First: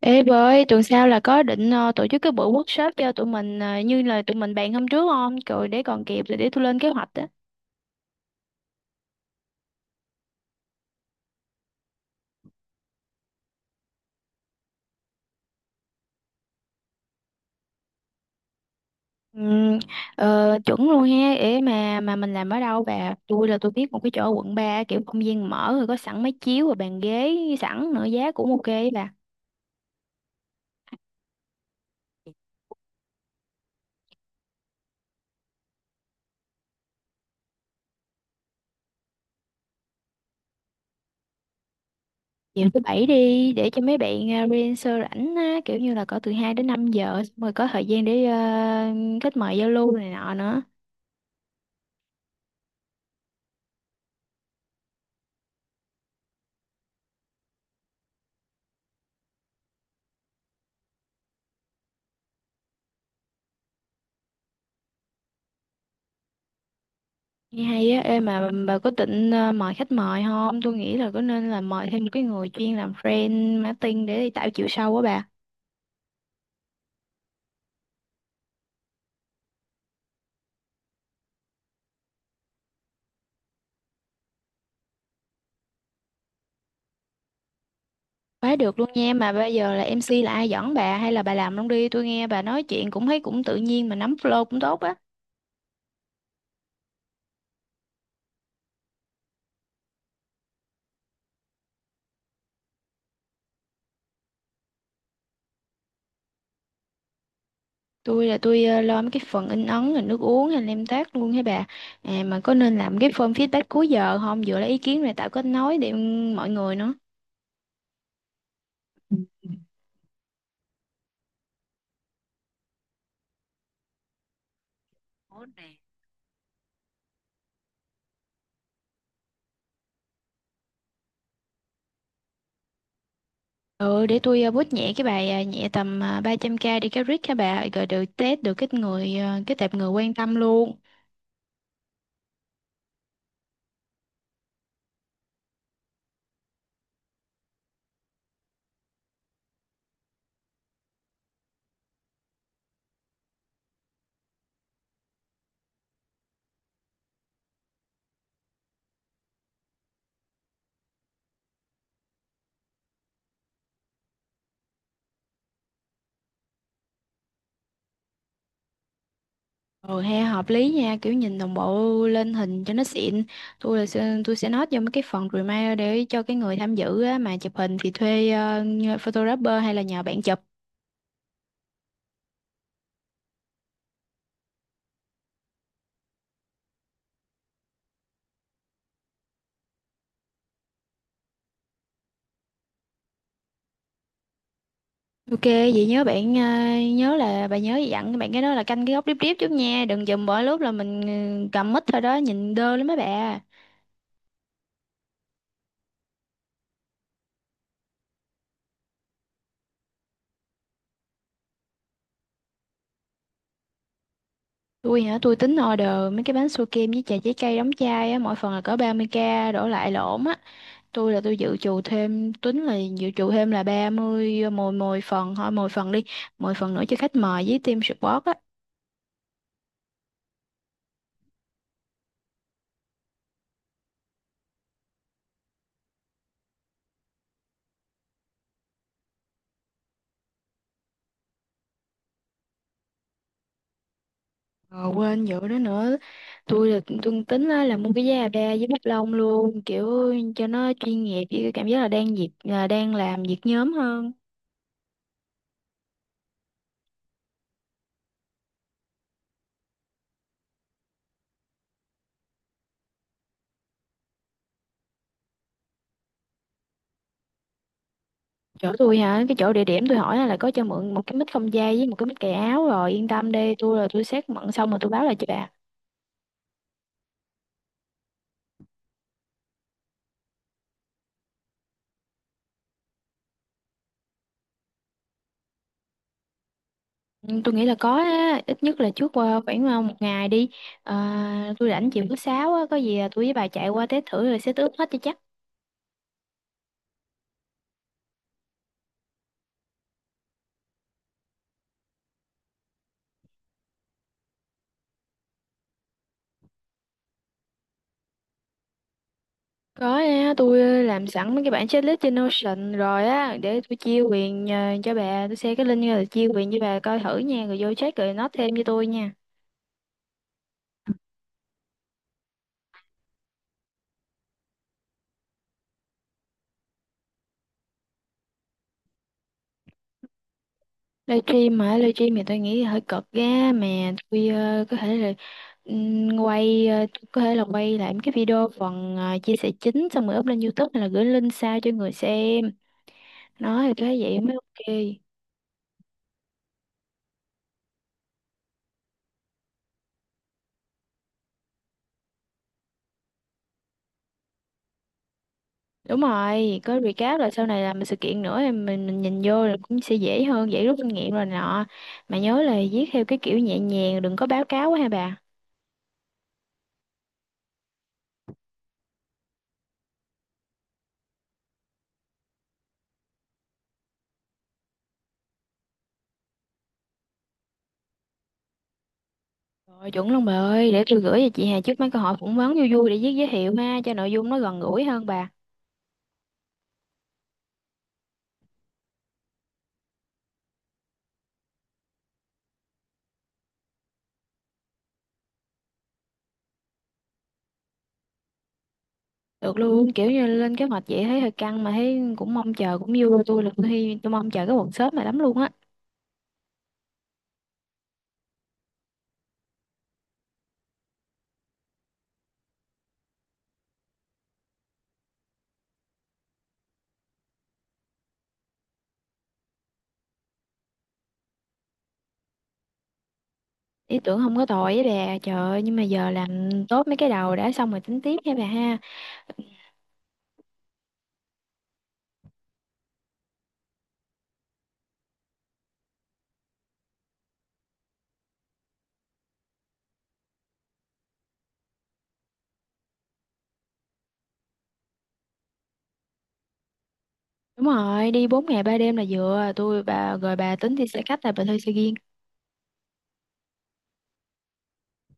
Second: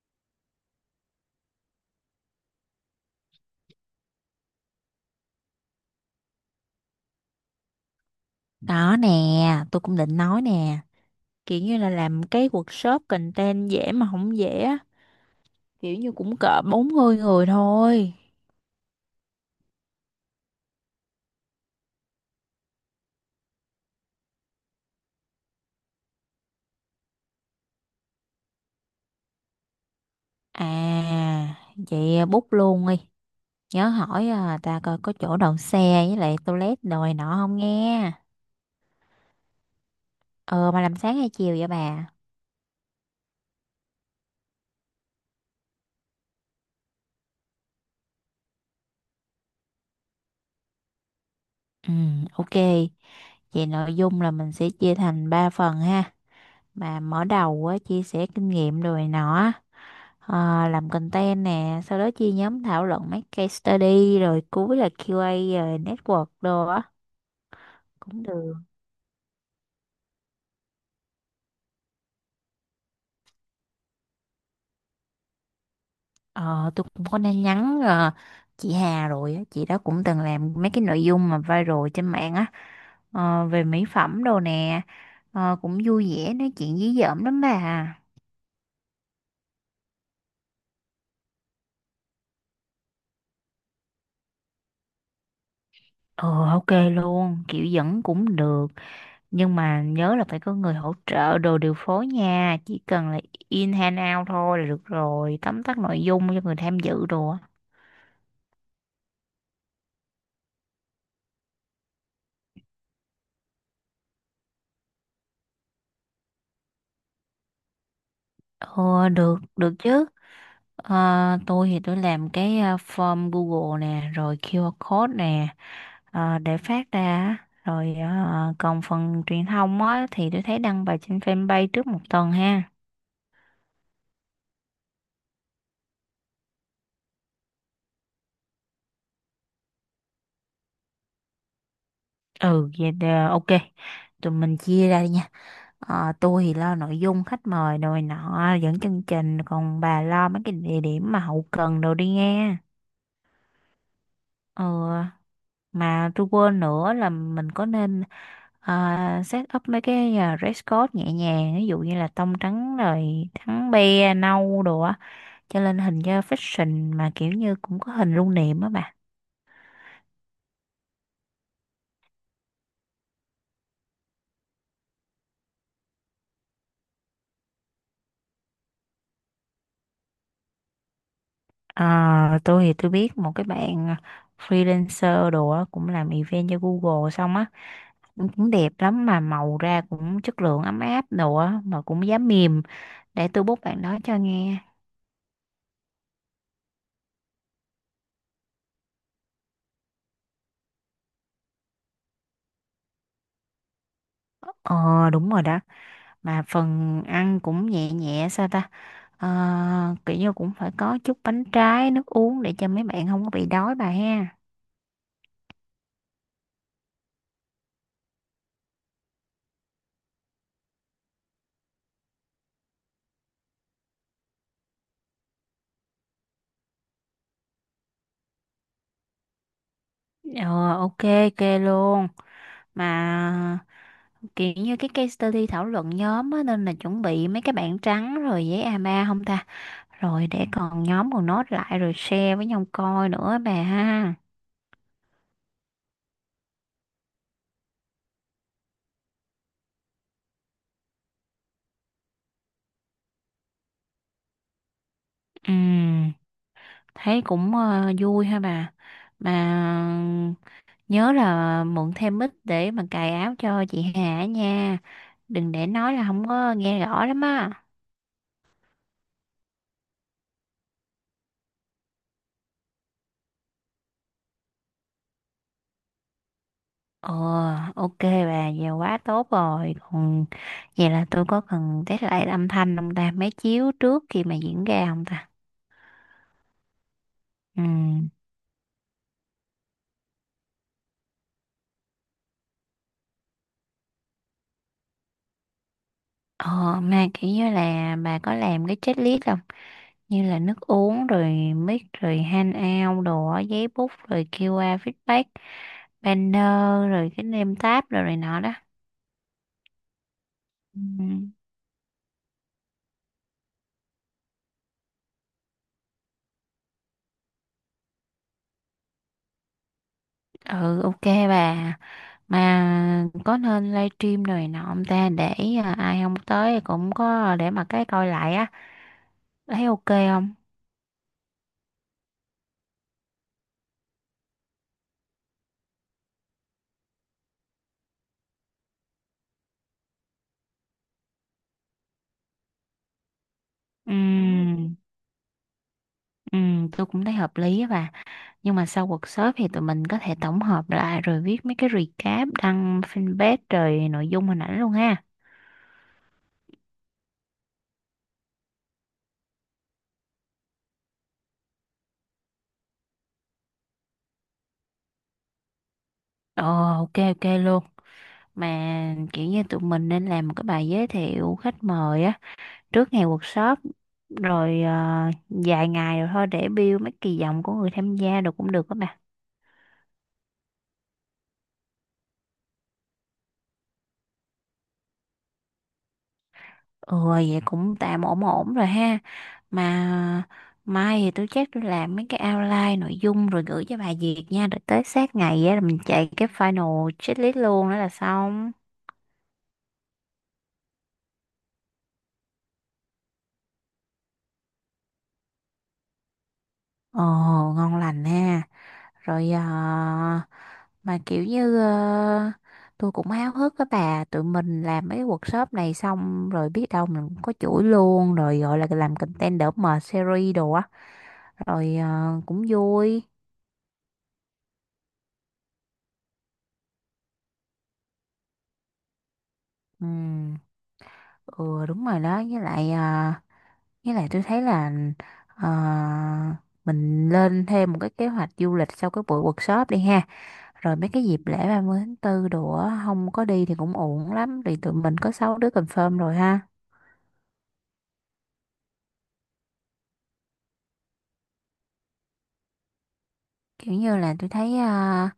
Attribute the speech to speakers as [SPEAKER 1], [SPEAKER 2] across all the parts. [SPEAKER 1] Ê bà ơi, tuần sau là có định tổ chức cái buổi workshop cho tụi mình như là tụi mình bàn hôm trước không? Rồi để còn kịp, rồi để tôi lên kế hoạch á.
[SPEAKER 2] Đó nè, tôi cũng định nói nè, kiểu như là làm cái workshop content dễ mà không dễ á. Kiểu như cũng cỡ 40 người thôi.
[SPEAKER 1] Ừm, ờ, chuẩn luôn ha, để mà mình làm ở đâu bà? Tôi là tôi biết một cái chỗ ở quận ba, kiểu không gian mở rồi có sẵn máy chiếu và bàn ghế sẵn nữa, giá cũng ok ấy bà.
[SPEAKER 2] À, vậy bút luôn đi. Nhớ hỏi à, ta coi có chỗ đậu xe với lại toilet đồi nọ không nghe. Ờ mà làm sáng hay chiều vậy bà?
[SPEAKER 1] Chiều thứ bảy đi để cho mấy bạn freelancer rảnh á, kiểu như là có từ 2 đến 5 giờ xong rồi có thời gian để kết mời giao lưu này nọ nữa.
[SPEAKER 2] Ừ, ok. Vậy nội dung là mình sẽ chia thành 3 phần ha. Mà mở đầu á, chia sẻ kinh nghiệm rồi nọ, làm content nè, sau đó chia nhóm thảo luận mấy case study, rồi cuối là QA rồi network đồ á.
[SPEAKER 1] Nghe hay á, ê
[SPEAKER 2] Cũng
[SPEAKER 1] mà
[SPEAKER 2] được.
[SPEAKER 1] bà có định mời khách mời không? Tôi nghĩ là có, nên là mời thêm một cái người chuyên làm friend marketing để đi tạo chiều sâu á bà.
[SPEAKER 2] Ờ, tôi cũng có nên nhắn chị Hà rồi á, chị đó cũng từng làm mấy cái nội dung mà viral trên mạng á, về mỹ phẩm đồ nè. Cũng vui vẻ nói chuyện dí dỏm lắm bà.
[SPEAKER 1] Quá được luôn nha, mà bây giờ là MC là ai dẫn bà hay là bà làm luôn đi, tôi nghe bà nói chuyện cũng thấy cũng tự nhiên mà nắm flow cũng tốt á.
[SPEAKER 2] Ờ ok luôn, kiểu dẫn cũng được, nhưng mà nhớ là phải có người hỗ trợ đồ điều phối nha, chỉ cần là in hand out thôi là được rồi, tóm tắt nội dung cho người tham dự đồ á.
[SPEAKER 1] Tôi lo mấy cái phần in ấn rồi nước uống hay nem tác luôn hả bà. À, mà có nên làm cái form feedback cuối giờ không? Vừa lấy ý kiến này tạo kết nối để mọi người nữa.
[SPEAKER 2] Ờ, được được chứ. Ờ, tôi thì tôi làm cái form Google nè, rồi QR code nè, để phát ra á. Rồi còn phần truyền thông á thì tôi thấy đăng bài trên fanpage trước một tuần ha.
[SPEAKER 1] Ừ, để tôi bút nhẹ cái bài à, nhẹ tầm 300k đi cái rít các bà rồi được test được cái người à, cái tệp người quan tâm luôn.
[SPEAKER 2] Ừ vậy, ok, tụi mình chia ra đi nha. Ờ, tôi thì lo nội dung khách mời rồi nọ dẫn chương trình, còn bà lo mấy cái địa điểm mà hậu cần đồ đi nghe. ờ mà tôi quên nữa là mình có nên set up mấy cái dress code nhẹ nhàng, ví dụ như là tông trắng rồi trắng be nâu đồ á, cho lên hình cho fashion, mà kiểu như cũng có hình lưu niệm á bà.
[SPEAKER 1] Rồi he hợp lý nha, kiểu nhìn đồng bộ lên hình cho nó xịn. Tôi sẽ note vô mấy cái phần reminder để cho cái người tham dự á, mà chụp hình thì thuê à, nhờ photographer hay là nhờ bạn chụp.
[SPEAKER 2] Ờ, tôi thì tôi biết một cái bạn freelancer đồ á, cũng làm event cho Google xong á, cũng cũng đẹp lắm mà màu ra cũng chất lượng ấm áp đồ á, mà cũng giá mềm. Để tôi bút bạn đó cho nghe.
[SPEAKER 1] Ok vậy nhớ bạn à, nhớ là bà nhớ dặn bạn cái đó là canh cái góc điếp điếp chút nha, đừng dùm bỏ lúc là mình ừ, cầm mic thôi đó nhìn đơ lắm mấy bà.
[SPEAKER 2] Ờ, đúng rồi đó. Mà phần ăn cũng nhẹ nhẹ sao ta? Kiểu như cũng phải có chút bánh trái nước uống để cho mấy bạn không có bị đói bà ha.
[SPEAKER 1] Tôi hả, tôi tính order mấy cái bánh su kem với trà trái cây đóng chai á, mỗi phần là cỡ 30k đổ lại lộn á. Tôi là tôi dự trù thêm, Tính là dự trù thêm là 30 mồi mồi phần thôi, mồi phần đi, mồi phần nữa cho khách mời với team support á.
[SPEAKER 2] Ờ, ok ok luôn. Mà kiểu như cái case study thảo luận nhóm á, nên là chuẩn bị mấy cái bảng trắng rồi giấy a ba không ta, rồi để còn nhóm còn nốt lại rồi share với nhau coi nữa bà ha.
[SPEAKER 1] Ờ, quên vụ đó nữa. Tôi tính á, là mua cái giá ba với bút lông luôn, kiểu cho nó chuyên nghiệp, với cái cảm giác là đang dịp là đang làm việc nhóm hơn.
[SPEAKER 2] Ừ, thấy cũng vui ha bà. Mà nhớ là mượn thêm mic để mà cài áo cho chị Hà nha. Đừng để nói là không có nghe rõ lắm á.
[SPEAKER 1] Chỗ tôi hả, cái chỗ địa điểm tôi hỏi là có cho mượn một cái mít không dây với một cái mít cài áo rồi, yên tâm đi, tôi xét mận xong rồi tôi báo lại cho bà.
[SPEAKER 2] Ờ, ok bà, giờ quá tốt rồi. Còn vậy là tôi có cần test lại âm thanh không ta? Máy chiếu trước khi mà diễn ra không ta?
[SPEAKER 1] Ừ, tôi
[SPEAKER 2] Ừ.
[SPEAKER 1] nghĩ là có á, ít nhất là trước khoảng một ngày đi. À, tôi rảnh chiều thứ sáu á, có gì là tôi với bà chạy qua test thử rồi set up hết cho chắc.
[SPEAKER 2] Ờ, mà kiểu như là bà có làm cái checklist không? Như là nước uống rồi mic rồi handout đồ á, giấy bút rồi QR feedback, banner, rồi cái name tab rồi này nọ đó.
[SPEAKER 1] Có á, tôi làm
[SPEAKER 2] Ừ.
[SPEAKER 1] sẵn mấy cái bản checklist trên Notion rồi á, để tôi chia quyền cho bà, tôi share cái link rồi chia quyền cho bà coi thử nha rồi vô check rồi nó thêm cho tôi nha.
[SPEAKER 2] Ừ, ok bà. Mà có nên livestream rồi nọ ông ta để ai không tới cũng có để mà cái coi lại á. Thấy ok không?
[SPEAKER 1] Livestream hả, livestream thì tôi nghĩ hơi cực ghê. Mà tôi có thể là tôi có thể là quay lại mấy cái video phần chia sẻ chính xong rồi up lên YouTube hay là gửi link sao cho người xem nói thì tôi
[SPEAKER 2] Ừ.
[SPEAKER 1] thấy vậy mới ok.
[SPEAKER 2] Ừ, tôi cũng thấy hợp lý á bà. Nhưng mà sau workshop thì tụi mình có thể tổng hợp lại rồi viết mấy cái recap đăng fanpage rồi nội dung hình ảnh luôn ha.
[SPEAKER 1] Đúng rồi, có recap là sau này làm sự kiện nữa thì mình nhìn vô là cũng sẽ dễ hơn, dễ rút kinh nghiệm rồi nọ. Mà nhớ là viết theo cái kiểu nhẹ nhàng, đừng có báo cáo quá ha bà.
[SPEAKER 2] Ờ, ok ok luôn. Mà kiểu như tụi mình nên làm một cái bài giới thiệu khách mời á trước ngày workshop, rồi vài ngày rồi thôi để build mấy kỳ vọng của người tham gia, được cũng được các bạn.
[SPEAKER 1] Rồi chuẩn luôn bà ơi, để tôi gửi cho chị Hà trước mấy câu hỏi phỏng vấn vui vui để viết giới thiệu ha, cho nội dung nó gần gũi hơn bà.
[SPEAKER 2] Ừ vậy cũng tạm ổn ổn rồi ha. Mà mai thì tôi chắc tôi làm mấy cái outline nội dung rồi gửi cho bà Diệp nha, rồi tới sát ngày á là mình chạy cái final checklist luôn, đó là xong.
[SPEAKER 1] Được luôn, kiểu như lên kế hoạch vậy thấy hơi căng mà thấy cũng mong chờ cũng vui, tôi là tôi hy- tôi mong chờ cái workshop này lắm luôn á.
[SPEAKER 2] Ồ, ngon lành ha. Rồi à, mà kiểu như tôi cũng háo hức á bà. Tụi mình làm mấy workshop này xong rồi biết đâu mình cũng có chuỗi luôn, rồi gọi là làm content đỡ mệt series đồ á, rồi cũng vui.
[SPEAKER 1] Ý tưởng không có tồi với bà, trời ơi, nhưng mà giờ làm tốt mấy cái đầu đã xong rồi tính tiếp nha bà ha.
[SPEAKER 2] Ừ. Ừ, đúng rồi đó. Với lại tôi thấy là à, mình lên thêm một cái kế hoạch du lịch sau cái buổi workshop đi ha, rồi mấy cái dịp lễ 30 tháng 4 đồ á, không có đi thì cũng uổng lắm. Thì tụi mình có 6 đứa confirm rồi ha.
[SPEAKER 1] Đúng rồi, đi 4 ngày 3 đêm là vừa, tôi bà rồi bà tính đi xe khách là bà thuê xe riêng?
[SPEAKER 2] Kiểu như là tôi thấy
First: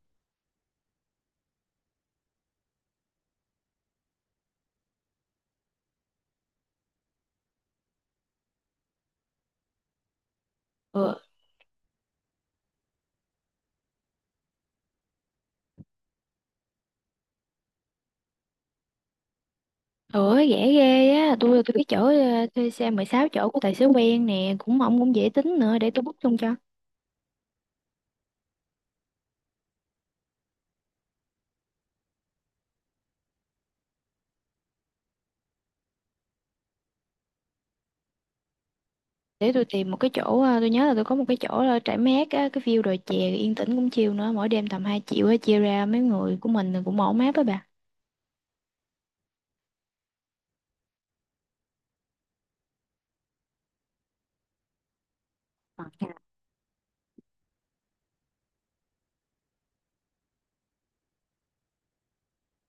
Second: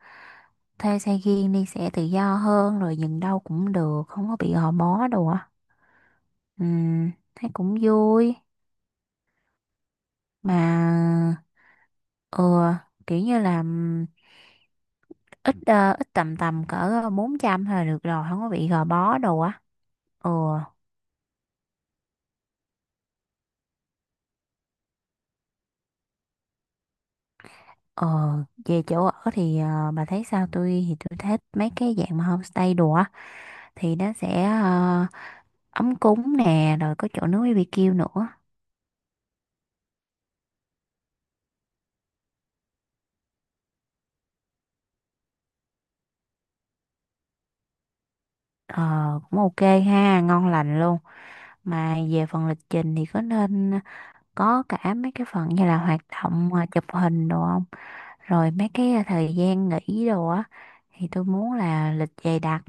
[SPEAKER 2] thuê xe riêng đi sẽ tự do hơn, rồi dừng đâu cũng được không có bị gò bó đồ á. Thấy cũng vui
[SPEAKER 1] Ừ,
[SPEAKER 2] mà. Ừ. Kiểu như là ít tầm tầm cỡ 400 là được rồi, không có bị gò bó đồ á. Ừ.
[SPEAKER 1] ủa rẻ ghê á, tôi cái chỗ thuê xe 16 chỗ của tài xế quen nè, cũng ông cũng dễ tính nữa, để tôi book luôn cho.
[SPEAKER 2] ờ Về chỗ ở thì bà thấy sao? Tôi thì tôi thích mấy cái dạng mà homestay đồ á, thì nó sẽ ấm cúng nè, rồi có chỗ nướng BBQ nữa.
[SPEAKER 1] Để tôi tìm một cái chỗ à, tôi nhớ là tôi có một cái chỗ là trải mát á, cái view đồi chè yên tĩnh cũng chill nữa, mỗi đêm tầm 2 triệu á, chia ra mấy người của mình thì cũng ổn áp á bà.
[SPEAKER 2] Ờ, cũng ok ha, ngon lành luôn. Mà về phần lịch trình thì có nên có cả mấy cái phần như là hoạt động chụp hình đồ không? Rồi mấy cái thời gian nghỉ đồ á, thì tôi muốn là lịch dày đặc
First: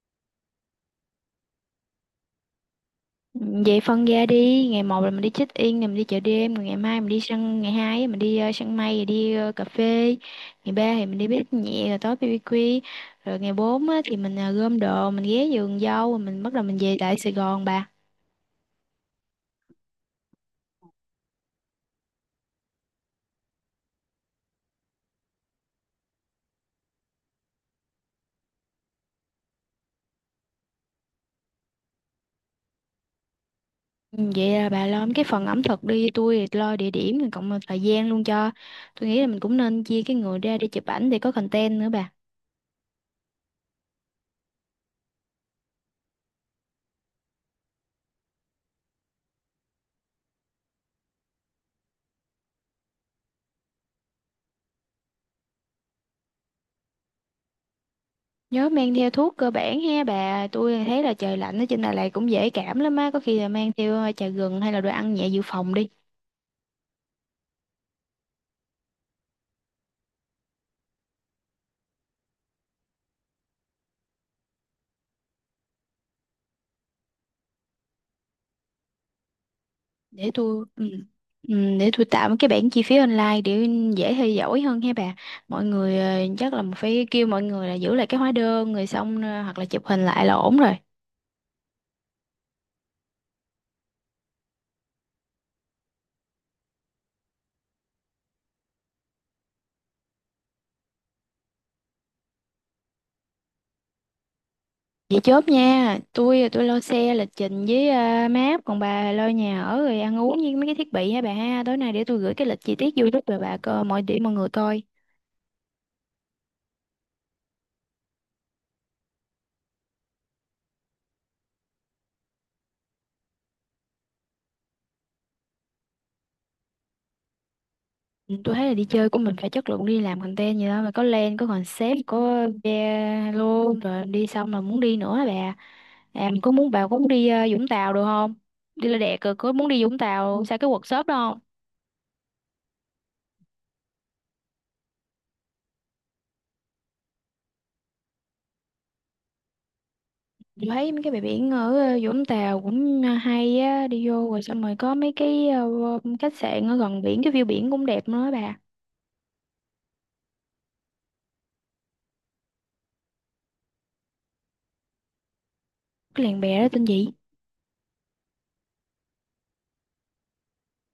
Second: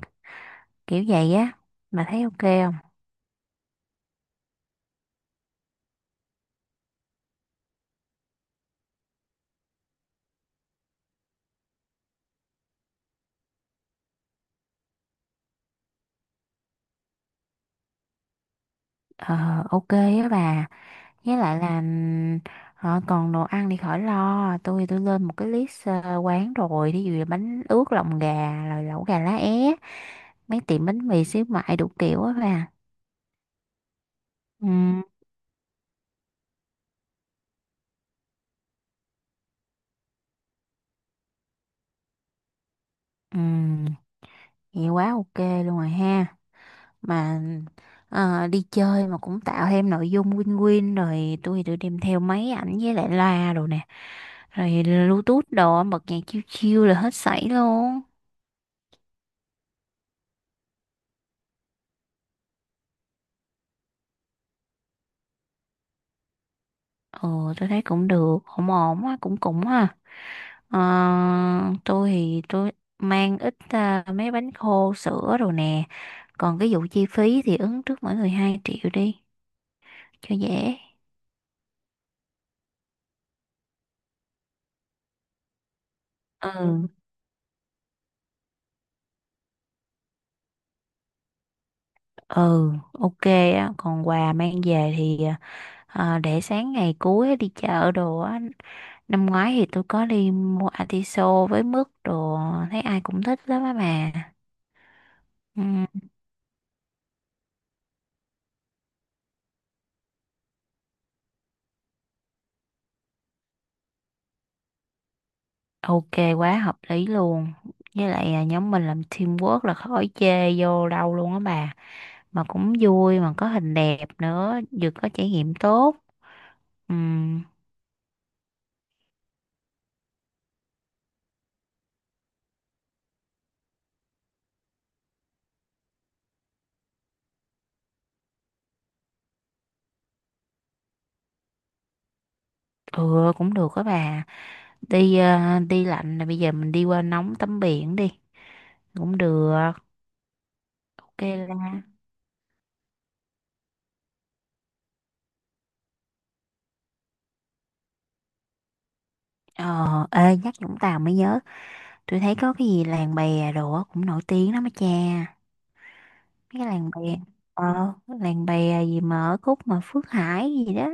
[SPEAKER 2] kiểu vậy á. Bà thấy ok không?
[SPEAKER 1] Ừ, vậy phân ra đi, ngày một là mình đi check in rồi mình đi chợ đêm, rồi ngày mai mình đi săn, ngày hai á, mình đi săn mây rồi đi cà phê, ngày ba thì mình đi bếp nhẹ rồi tối BBQ, rồi ngày bốn á, thì mình gom đồ, mình ghé vườn dâu rồi mình bắt đầu mình về lại Sài Gòn bà.
[SPEAKER 2] Ờ, ok á bà. Với lại là còn đồ ăn thì khỏi lo. Tôi lên một cái list quán rồi. Thí dụ là bánh ướt lòng gà, rồi lẩu gà lá é, mấy tiệm bánh mì xíu mại đủ kiểu á bà.
[SPEAKER 1] Ừ, vậy
[SPEAKER 2] Ừ.
[SPEAKER 1] là bà lo cái phần ẩm thực đi, tôi thì lo địa điểm rồi cộng thời gian luôn cho. Tôi nghĩ là mình cũng nên chia cái người ra để chụp ảnh để có content nữa bà.
[SPEAKER 2] Ừ. Nghe quá ok luôn rồi ha. Mà đi chơi mà cũng tạo thêm nội dung win-win, rồi tôi đem theo máy ảnh với lại loa đồ nè. Rồi Bluetooth đồ bật nhạc chill chill là hết sảy luôn.
[SPEAKER 1] Nhớ mang theo thuốc cơ bản ha bà, tôi thấy là trời lạnh ở trên Đà Lạt cũng dễ cảm lắm á, có khi là mang theo trà gừng hay là đồ ăn nhẹ dự phòng đi.
[SPEAKER 2] Ừ, tôi thấy cũng được, ổn ổn á, cũng cũng ha. Ờ, tôi thì tôi mang ít mấy bánh khô sữa đồ nè. Còn cái vụ chi phí thì ứng trước mỗi người 2 triệu đi
[SPEAKER 1] Để
[SPEAKER 2] cho
[SPEAKER 1] tôi
[SPEAKER 2] dễ.
[SPEAKER 1] ừ. Ừ, để tôi tạo cái bảng chi phí online để dễ theo dõi hơn ha bà. Mọi người chắc là
[SPEAKER 2] Ừ.
[SPEAKER 1] phải kêu mọi người là giữ lại cái hóa đơn rồi xong hoặc là chụp hình lại là ổn rồi.
[SPEAKER 2] Ừ, ok á. Còn quà mang về thì để sáng ngày cuối đi chợ đồ á. Năm ngoái thì tôi có đi mua atiso với mứt đồ, thấy ai cũng thích lắm á mà.
[SPEAKER 1] Vậy chốt
[SPEAKER 2] Ừ,
[SPEAKER 1] nha, tôi lo xe lịch trình với map, còn bà lo nhà ở rồi ăn uống với mấy cái thiết bị ha bà ha. Tối nay để tôi gửi cái lịch chi tiết vô giúp rồi bà coi mọi điểm mọi người coi.
[SPEAKER 2] ok, quá hợp lý luôn. Với lại à, nhóm mình làm teamwork là khỏi chê vô đâu luôn á bà, mà cũng vui mà có hình đẹp nữa, vừa có trải nghiệm tốt. Ừ.
[SPEAKER 1] Ừ, tôi thấy là đi chơi của mình phải chất lượng, đi làm content gì đó mà có plan, có concept, có video luôn rồi đi xong là muốn đi nữa hả bà. À, mình có muốn bà có muốn đi Vũng Tàu được không? Đi là đẹp rồi, có muốn đi Vũng Tàu sao cái workshop đó không?
[SPEAKER 2] Ừ, cũng được á bà. Đi lạnh là bây giờ mình đi qua nóng tắm biển đi, cũng được,
[SPEAKER 1] Chị thấy mấy cái bãi
[SPEAKER 2] ok.
[SPEAKER 1] biển ở Vũng Tàu cũng hay á, đi vô rồi xong rồi có mấy cái khách sạn ở gần biển cái view biển cũng đẹp nữa á bà.
[SPEAKER 2] Ờ, ê, nhắc Vũng Tàu mới nhớ. Tôi thấy có cái gì làng bè đồ á cũng nổi tiếng lắm á cha.
[SPEAKER 1] Cái làng bè
[SPEAKER 2] Mấy
[SPEAKER 1] đó
[SPEAKER 2] cái
[SPEAKER 1] tên
[SPEAKER 2] làng
[SPEAKER 1] gì?
[SPEAKER 2] bè. Ờ, làng bè gì mà ở Cúc mà Phước Hải gì đó.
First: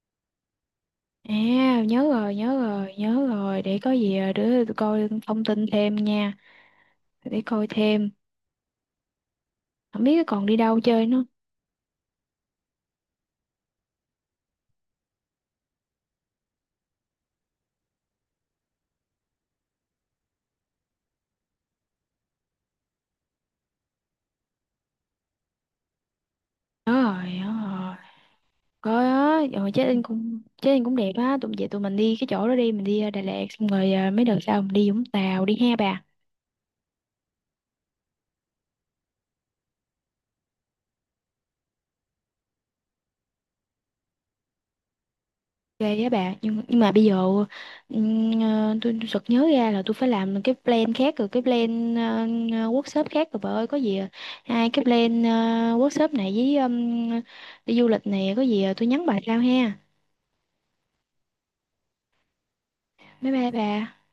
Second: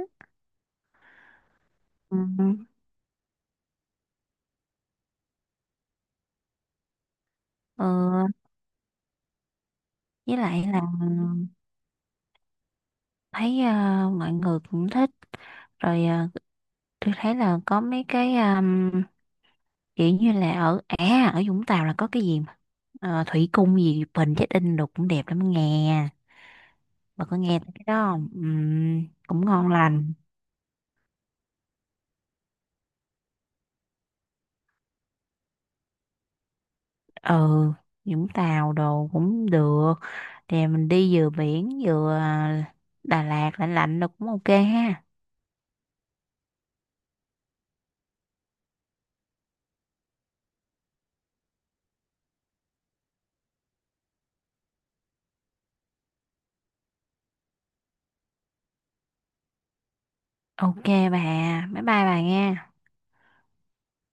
[SPEAKER 1] À, nhớ
[SPEAKER 2] Ừ.
[SPEAKER 1] rồi nhớ rồi nhớ rồi để có gì để tôi coi thông tin thêm nha. Để coi
[SPEAKER 2] Ờ,
[SPEAKER 1] thêm, không biết
[SPEAKER 2] với
[SPEAKER 1] còn đi
[SPEAKER 2] lại
[SPEAKER 1] đâu
[SPEAKER 2] là
[SPEAKER 1] chơi nữa.
[SPEAKER 2] thấy mọi người cũng thích. Rồi tôi thấy là có mấy cái kiểu như là ở Vũng Tàu là có cái gì mà thủy cung gì Bình Chết In đồ cũng đẹp lắm nghe.
[SPEAKER 1] nhớ
[SPEAKER 2] Bà
[SPEAKER 1] rồi
[SPEAKER 2] có
[SPEAKER 1] nhớ
[SPEAKER 2] nghe tới cái
[SPEAKER 1] rồi
[SPEAKER 2] đó không? Ừ,
[SPEAKER 1] Có á,
[SPEAKER 2] cũng ngon
[SPEAKER 1] rồi chết anh,
[SPEAKER 2] lành.
[SPEAKER 1] cũng chết anh cũng đẹp á, tụi về tụi mình đi cái chỗ đó đi, mình đi Đà Lạt xong rồi mấy đợt sau mình đi Vũng Tàu đi ha bà.
[SPEAKER 2] Ừ, Vũng Tàu đồ cũng được. Thì mình đi vừa biển vừa Đà Lạt lạnh lạnh được cũng ok ha.
[SPEAKER 1] Ghê á bà, nhưng mà bây giờ tôi sực nhớ ra là tôi phải làm cái plan khác rồi, cái plan workshop khác rồi bà ơi, có gì à? Hai cái plan workshop này với đi du lịch này, có gì à? Tôi nhắn bà sau ha.
[SPEAKER 2] Ok bà, bye bye bà nghe.
[SPEAKER 1] Bye bye bà.